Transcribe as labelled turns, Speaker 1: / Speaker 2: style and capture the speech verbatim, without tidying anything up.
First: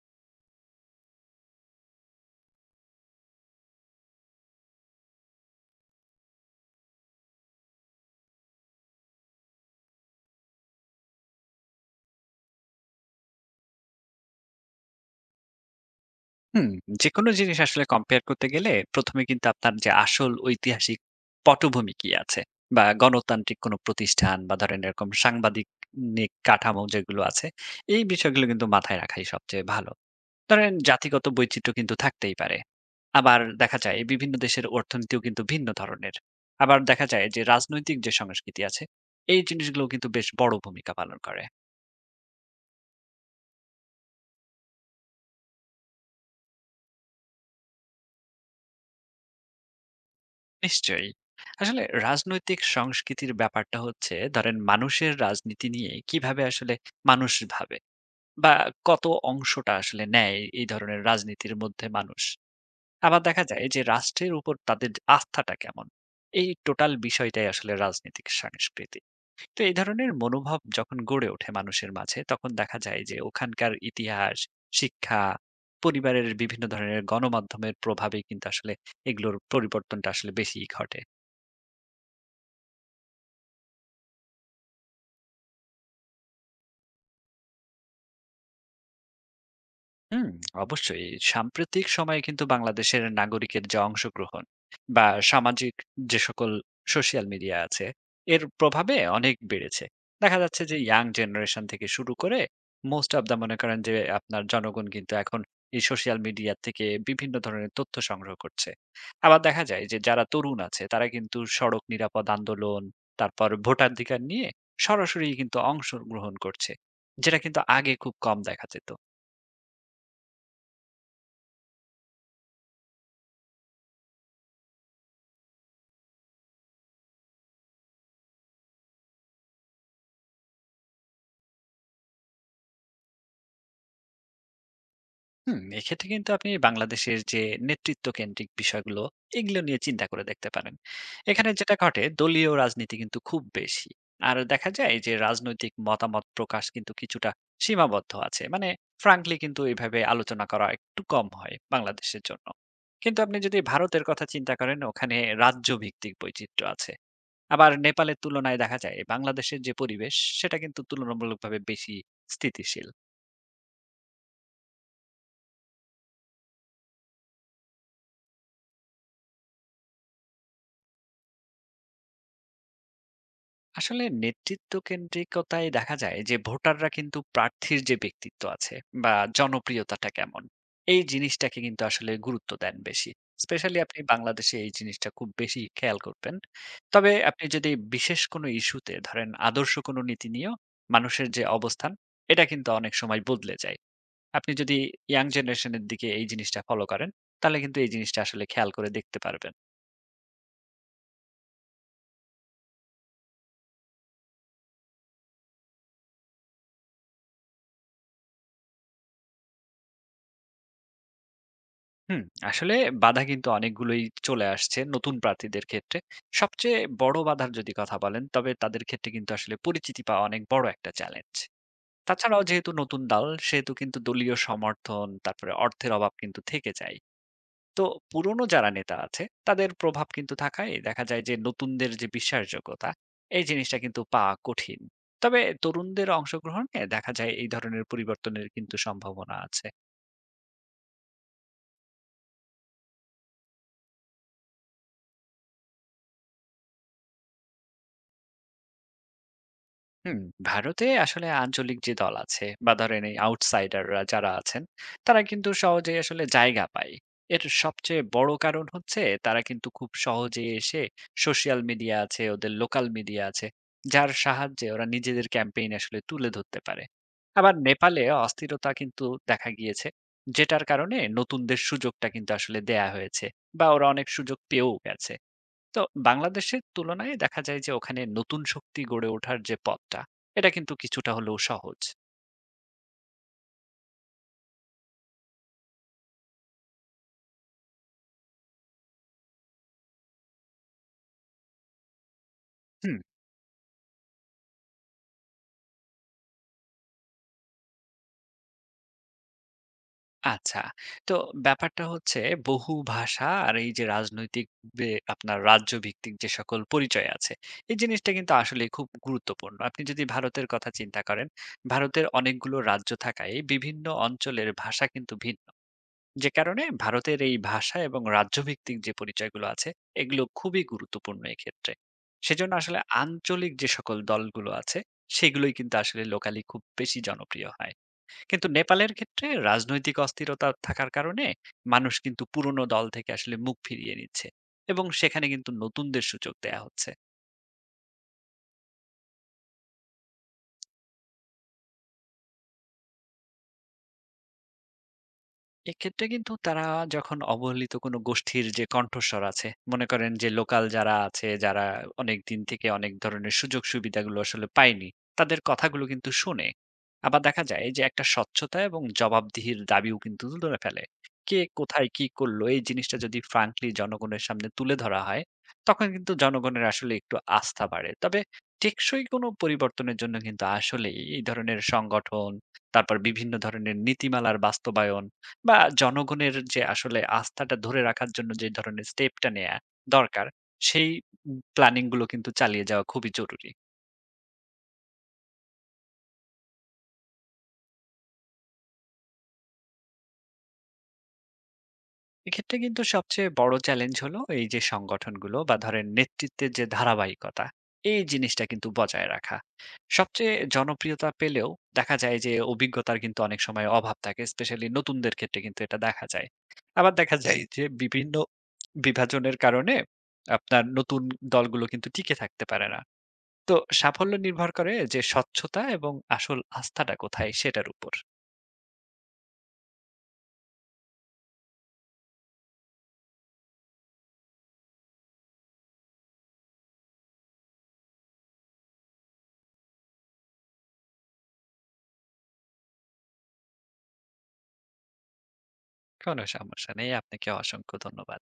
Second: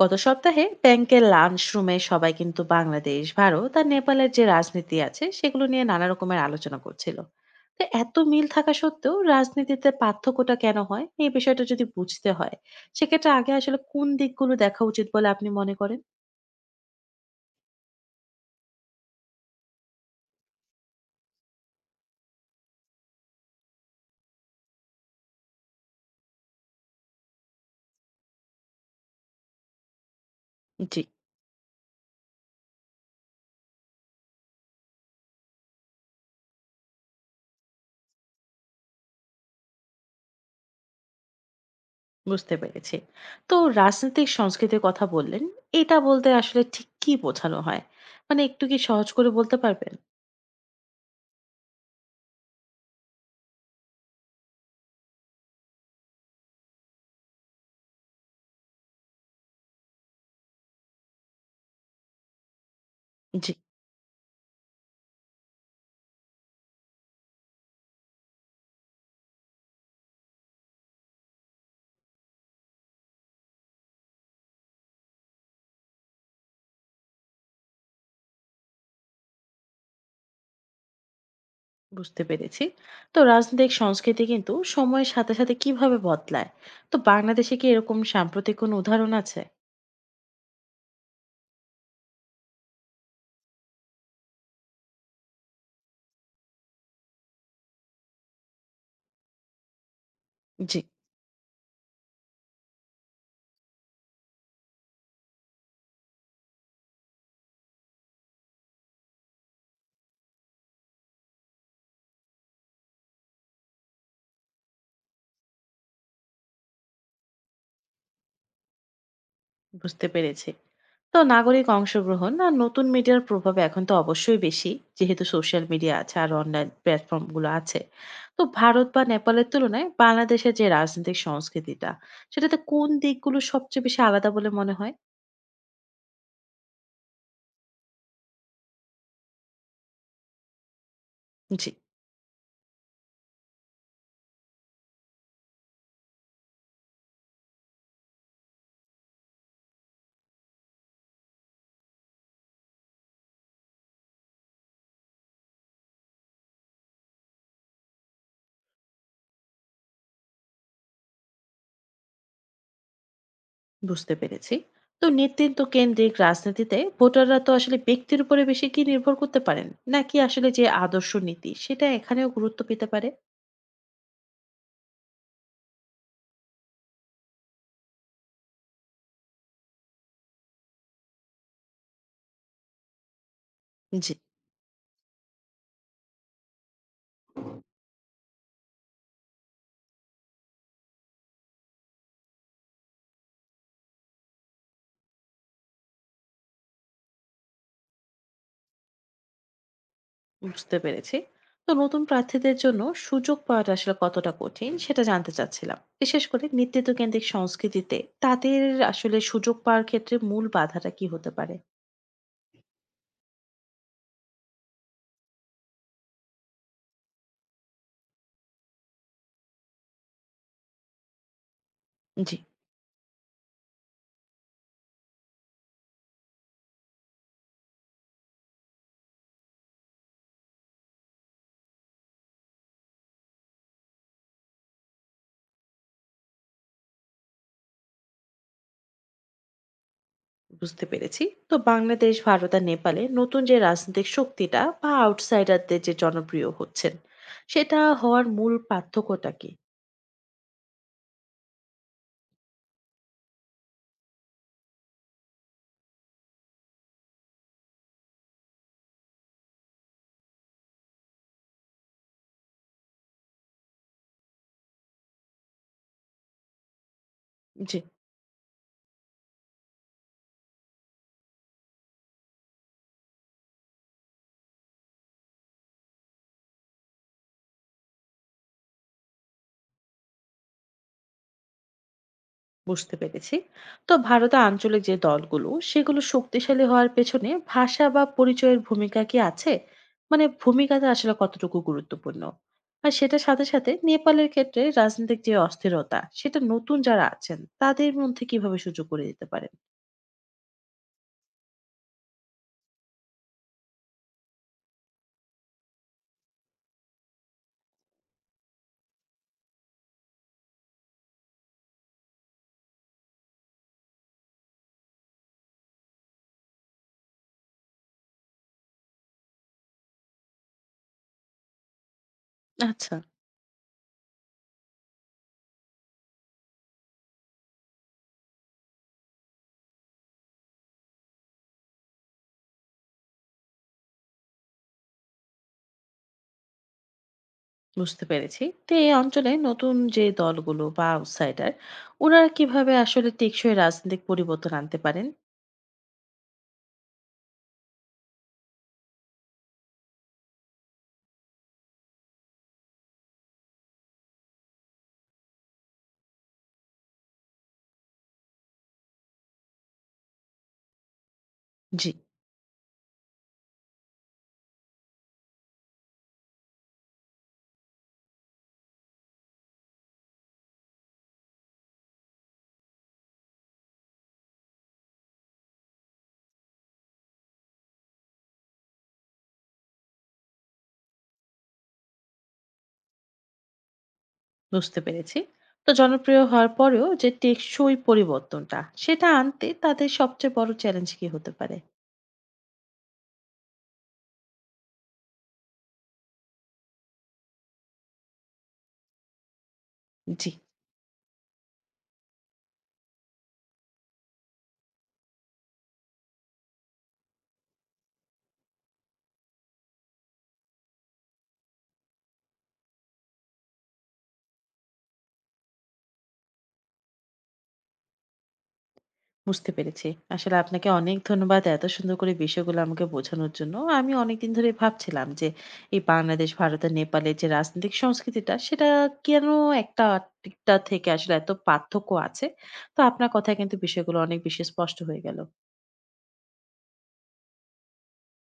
Speaker 1: গত সপ্তাহে ব্যাংকের লাঞ্চ রুমে সবাই কিন্তু বাংলাদেশ, ভারত আর নেপালের যে রাজনীতি আছে সেগুলো নিয়ে নানা রকমের আলোচনা করছিল। তো এত মিল থাকা সত্ত্বেও রাজনীতিতে পার্থক্যটা কেন হয়, এই বিষয়টা যদি বুঝতে হয় সেক্ষেত্রে আগে আসলে কোন দিকগুলো দেখা উচিত বলে আপনি মনে করেন?
Speaker 2: হুম, যেকোনো জিনিস আসলে কম্পেয়ার করতে গেলে প্রথমে কিন্তু আপনার যে আসল ঐতিহাসিক পটভূমি কি আছে, বা গণতান্ত্রিক কোনো প্রতিষ্ঠান বা ধরেন এরকম সাংবাদিক নিক কাঠামো যেগুলো আছে, এই বিষয়গুলো কিন্তু মাথায় রাখাই সবচেয়ে ভালো। ধরেন
Speaker 1: জি,
Speaker 2: জাতিগত বৈচিত্র্য কিন্তু থাকতেই পারে। আবার দেখা যায় বিভিন্ন দেশের অর্থনীতিও কিন্তু ভিন্ন ধরনের। আবার দেখা যায় যে রাজনৈতিক যে সংস্কৃতি আছে, এই জিনিসগুলো কিন্তু বেশ বড় ভূমিকা পালন করে।
Speaker 1: বুঝতে পেরেছি। তো রাজনৈতিক সংস্কৃতির কথা বললেন, এটা বলতে আসলে ঠিক কি বোঝানো হয়? মানে একটু কি সহজ করে বলতে পারবেন?
Speaker 2: নিশ্চয়ই। আসলে রাজনৈতিক সংস্কৃতির ব্যাপারটা হচ্ছে ধরেন মানুষের রাজনীতি নিয়ে কিভাবে আসলে মানুষ ভাবে, বা কত অংশটা আসলে নেয় এই ধরনের রাজনীতির মধ্যে মানুষ। আবার দেখা
Speaker 1: জি,
Speaker 2: যায় যে রাষ্ট্রের উপর তাদের আস্থাটা কেমন। এই টোটাল বিষয়টাই আসলে রাজনৈতিক সংস্কৃতি। তো এই ধরনের মনোভাব যখন গড়ে ওঠে মানুষের মাঝে তখন দেখা যায় যে ওখানকার ইতিহাস, শিক্ষা, পরিবারের বিভিন্ন ধরনের গণমাধ্যমের প্রভাবে কিন্তু আসলে এগুলোর পরিবর্তনটা আসলে বেশিই ঘটে।
Speaker 1: বুঝতে পেরেছি। তো রাজনৈতিক সংস্কৃতি কিন্তু সময়ের সাথে সাথে কিভাবে বদলায়, তো বাংলাদেশে কি এরকম সাম্প্রতিক কোনো উদাহরণ আছে?
Speaker 2: হুম, অবশ্যই। সাম্প্রতিক সময়ে কিন্তু বাংলাদেশের নাগরিকের যে অংশগ্রহণ বা সামাজিক যে সকল সোশ্যাল মিডিয়া আছে, এর প্রভাবে অনেক বেড়েছে। দেখা যাচ্ছে যে
Speaker 1: জি,
Speaker 2: ইয়াং জেনারেশন থেকে শুরু করে মোস্ট অফ দ্যা মনে করেন যে আপনার জনগণ কিন্তু এখন এই সোশ্যাল মিডিয়া থেকে বিভিন্ন ধরনের তথ্য সংগ্রহ করছে। আবার দেখা যায় যে যারা তরুণ আছে তারা কিন্তু সড়ক নিরাপদ আন্দোলন, তারপর ভোটাধিকার নিয়ে সরাসরি কিন্তু অংশগ্রহণ করছে। যেটা কিন্তু আগে খুব কম দেখা যেত।
Speaker 1: বুঝতে পেরেছি। তো নাগরিক অংশগ্রহণ আর নতুন মিডিয়ার প্রভাব এখন তো অবশ্যই বেশি, যেহেতু সোশ্যাল মিডিয়া আছে আর অনলাইন প্ল্যাটফর্ম গুলো আছে। তো ভারত বা নেপালের তুলনায় বাংলাদেশের যে রাজনৈতিক সংস্কৃতিটা, সেটাতে কোন দিকগুলো সবচেয়ে বেশি আলাদা বলে মনে হয়?
Speaker 2: হুম, এক্ষেত্রে কিন্তু আপনি বাংলাদেশের যে নেতৃত্ব কেন্দ্রিক বিষয়গুলো, এগুলো নিয়ে চিন্তা করে দেখতে পারেন। এখানে
Speaker 1: জি,
Speaker 2: যেটা ঘটে, দলীয় রাজনীতি কিন্তু খুব বেশি। আর দেখা যায় যে রাজনৈতিক মতামত প্রকাশ কিন্তু কিছুটা সীমাবদ্ধ আছে, মানে ফ্রাঙ্কলি কিন্তু এইভাবে আলোচনা করা একটু কম হয় বাংলাদেশের জন্য। কিন্তু আপনি যদি ভারতের কথা চিন্তা করেন, ওখানে রাজ্য ভিত্তিক বৈচিত্র্য আছে। আবার নেপালের তুলনায় দেখা যায় বাংলাদেশের যে পরিবেশ সেটা কিন্তু তুলনামূলকভাবে বেশি স্থিতিশীল।
Speaker 1: বুঝতে পেরেছি। তো নেতৃত্ব কেন্দ্রিক রাজনীতিতে ভোটাররা তো আসলে ব্যক্তির উপরে বেশি কি নির্ভর করতে পারেন, নাকি আসলে যে আদর্শ নীতি সেটা এখানেও গুরুত্ব পেতে পারে?
Speaker 2: আসলে নেতৃত্ব কেন্দ্রিকতায় দেখা যায় যে ভোটাররা কিন্তু প্রার্থীর যে ব্যক্তিত্ব আছে, বা জনপ্রিয়তাটা কেমন, এই জিনিসটাকে কিন্তু আসলে গুরুত্ব দেন বেশি। স্পেশালি আপনি
Speaker 1: জি,
Speaker 2: বাংলাদেশে এই জিনিসটা খুব বেশি খেয়াল করবেন। তবে আপনি যদি বিশেষ কোনো ইস্যুতে ধরেন আদর্শ কোনো নীতি নিয়েও মানুষের যে অবস্থান, এটা কিন্তু অনেক সময় বদলে যায়। আপনি যদি ইয়াং জেনারেশনের দিকে এই জিনিসটা ফলো করেন, তাহলে কিন্তু এই জিনিসটা আসলে খেয়াল করে দেখতে পারবেন।
Speaker 1: বুঝতে পেরেছি। তো নতুন প্রার্থীদের জন্য সুযোগ পাওয়াটা আসলে কতটা কঠিন সেটা জানতে চাচ্ছিলাম। বিশেষ করে নেতৃত্ব কেন্দ্রিক সংস্কৃতিতে তাদের আসলে সুযোগ পাওয়ার ক্ষেত্রে মূল বাধাটা কি হতে পারে?
Speaker 2: হুম, আসলে বাধা কিন্তু অনেকগুলোই চলে আসছে নতুন প্রার্থীদের ক্ষেত্রে। সবচেয়ে বড় বাধার যদি কথা বলেন, তবে তাদের ক্ষেত্রে কিন্তু আসলে পরিচিতি পাওয়া অনেক বড় একটা চ্যালেঞ্জ।
Speaker 1: জি,
Speaker 2: তাছাড়াও যেহেতু নতুন দল, সেহেতু কিন্তু দলীয় সমর্থন, তারপরে অর্থের অভাব কিন্তু থেকে যায়। তো পুরনো যারা নেতা আছে, তাদের প্রভাব কিন্তু থাকায় দেখা যায় যে নতুনদের যে বিশ্বাসযোগ্যতা, এই জিনিসটা কিন্তু পাওয়া কঠিন। তবে তরুণদের অংশগ্রহণে দেখা যায় এই ধরনের পরিবর্তনের কিন্তু সম্ভাবনা আছে।
Speaker 1: বুঝতে পেরেছি। তো বাংলাদেশ, ভারত আর নেপালে নতুন যে রাজনৈতিক শক্তিটা বা আউটসাইডারদের যে জনপ্রিয় হচ্ছেন, সেটা হওয়ার মূল পার্থক্যটা কি?
Speaker 2: হুম, ভারতে আসলে আঞ্চলিক যে দল আছে বা ধরেন এই আউটসাইডাররা যারা আছেন, তারা কিন্তু সহজেই আসলে জায়গা পায়। এর সবচেয়ে বড় কারণ হচ্ছে, তারা কিন্তু খুব সহজে এসে সোশ্যাল মিডিয়া আছে, ওদের লোকাল মিডিয়া আছে, যার সাহায্যে ওরা নিজেদের ক্যাম্পেইন আসলে তুলে ধরতে পারে। আবার
Speaker 1: জি,
Speaker 2: নেপালে অস্থিরতা কিন্তু দেখা গিয়েছে, যেটার কারণে নতুনদের সুযোগটা কিন্তু আসলে দেয়া হয়েছে, বা ওরা অনেক সুযোগ পেয়েও গেছে। তো বাংলাদেশের তুলনায় দেখা যায় যে ওখানে নতুন শক্তি গড়ে ওঠার যে পথটা, এটা কিন্তু কিছুটা হলেও সহজ।
Speaker 1: বুঝতে পেরেছি। তো ভারতে আঞ্চলিক যে দলগুলো সেগুলো শক্তিশালী হওয়ার পেছনে ভাষা বা পরিচয়ের ভূমিকা কি আছে? মানে ভূমিকাটা আসলে কতটুকু গুরুত্বপূর্ণ? আর
Speaker 2: হুম।
Speaker 1: সেটার সাথে সাথে নেপালের ক্ষেত্রে রাজনৈতিক যে অস্থিরতা, সেটা নতুন যারা আছেন তাদের মধ্যে কিভাবে সুযোগ করে দিতে পারেন?
Speaker 2: আচ্ছা। তো ব্যাপারটা হচ্ছে, বহু ভাষা আর এই যে রাজনৈতিক যে আপনার রাজ্য ভিত্তিক যে সকল পরিচয় আছে, এই জিনিসটা কিন্তু আসলে খুব গুরুত্বপূর্ণ। আপনি যদি ভারতের কথা চিন্তা করেন, ভারতের অনেকগুলো রাজ্য থাকায় বিভিন্ন অঞ্চলের ভাষা কিন্তু ভিন্ন, যে কারণে ভারতের এই ভাষা এবং রাজ্যভিত্তিক যে পরিচয়গুলো আছে, এগুলো খুবই গুরুত্বপূর্ণ এক্ষেত্রে। সেজন্য আসলে
Speaker 1: আচ্ছা,
Speaker 2: আঞ্চলিক যে সকল দলগুলো আছে, সেগুলোই কিন্তু আসলে লোকালি খুব বেশি জনপ্রিয় হয়। কিন্তু নেপালের ক্ষেত্রে রাজনৈতিক অস্থিরতা থাকার কারণে মানুষ কিন্তু পুরনো দল থেকে আসলে মুখ ফিরিয়ে নিচ্ছে, এবং সেখানে কিন্তু নতুনদের সুযোগ দেয়া হচ্ছে।
Speaker 1: বুঝতে পেরেছি। তো এই অঞ্চলে নতুন যে দলগুলো বা আউটসাইডার, ওনারা কিভাবে আসলে টেকসই রাজনৈতিক পরিবর্তন আনতে পারেন?
Speaker 2: এক্ষেত্রে কিন্তু তারা যখন অবহেলিত কোনো গোষ্ঠীর যে কণ্ঠস্বর আছে, মনে করেন যে লোকাল যারা আছে, যারা অনেকদিন থেকে অনেক ধরনের সুযোগ সুবিধাগুলো আসলে পায়নি, তাদের কথাগুলো কিন্তু শোনে। আবার দেখা যায় যে একটা স্বচ্ছতা এবং জবাবদিহির দাবিও কিন্তু তুলে ফেলে। কে
Speaker 1: জি,
Speaker 2: কোথায় কি করলো এই জিনিসটা যদি ফ্রাঙ্কলি জনগণের সামনে তুলে ধরা হয়, তখন কিন্তু জনগণের আসলে একটু আস্থা বাড়ে। তবে টেকসই কোনো পরিবর্তনের জন্য কিন্তু আসলেই এই ধরনের সংগঠন, তারপর বিভিন্ন ধরনের নীতিমালার বাস্তবায়ন, বা জনগণের যে আসলে আস্থাটা ধরে রাখার জন্য যে ধরনের স্টেপটা নেয়া দরকার, সেই প্ল্যানিং গুলো কিন্তু চালিয়ে যাওয়া খুবই জরুরি।
Speaker 1: বুঝতে পেরেছি। তো জনপ্রিয় হওয়ার পরেও যে টেকসই পরিবর্তনটা, সেটা আনতে তাদের সবচেয়ে বড় চ্যালেঞ্জ কি হতে পারে?
Speaker 2: এক্ষেত্রে কিন্তু সবচেয়ে বড় চ্যালেঞ্জ হলো এই যে সংগঠনগুলো বা ধরেন নেতৃত্বের যে ধারাবাহিকতা, এই জিনিসটা কিন্তু বজায় রাখা।
Speaker 1: জি,
Speaker 2: সবচেয়ে জনপ্রিয়তা পেলেও দেখা যায় যে অভিজ্ঞতার কিন্তু অনেক সময় অভাব থাকে। স্পেশালি নতুনদের ক্ষেত্রে কিন্তু এটা দেখা যায়। আবার দেখা যায় যে বিভিন্ন বিভাজনের কারণে আপনার নতুন দলগুলো কিন্তু টিকে থাকতে পারে না। তো সাফল্য নির্ভর করে যে স্বচ্ছতা এবং আসল আস্থাটা কোথায় সেটার উপর।
Speaker 1: বুঝতে পেরেছি। আসলে আপনাকে অনেক ধন্যবাদ এত সুন্দর করে বিষয়গুলো আমাকে বোঝানোর জন্য। আমি অনেকদিন ধরে ভাবছিলাম যে এই বাংলাদেশ, ভারত আর নেপালের যে রাজনৈতিক সংস্কৃতিটা সেটা কেন একটা আরেকটা থেকে আসলে এত পার্থক্য আছে। তো আপনার কথায় কিন্তু বিষয়গুলো অনেক বেশি স্পষ্ট হয়ে গেল।
Speaker 2: কোনো সমস্যা নেই। আপনাকে অসংখ্য ধন্যবাদ।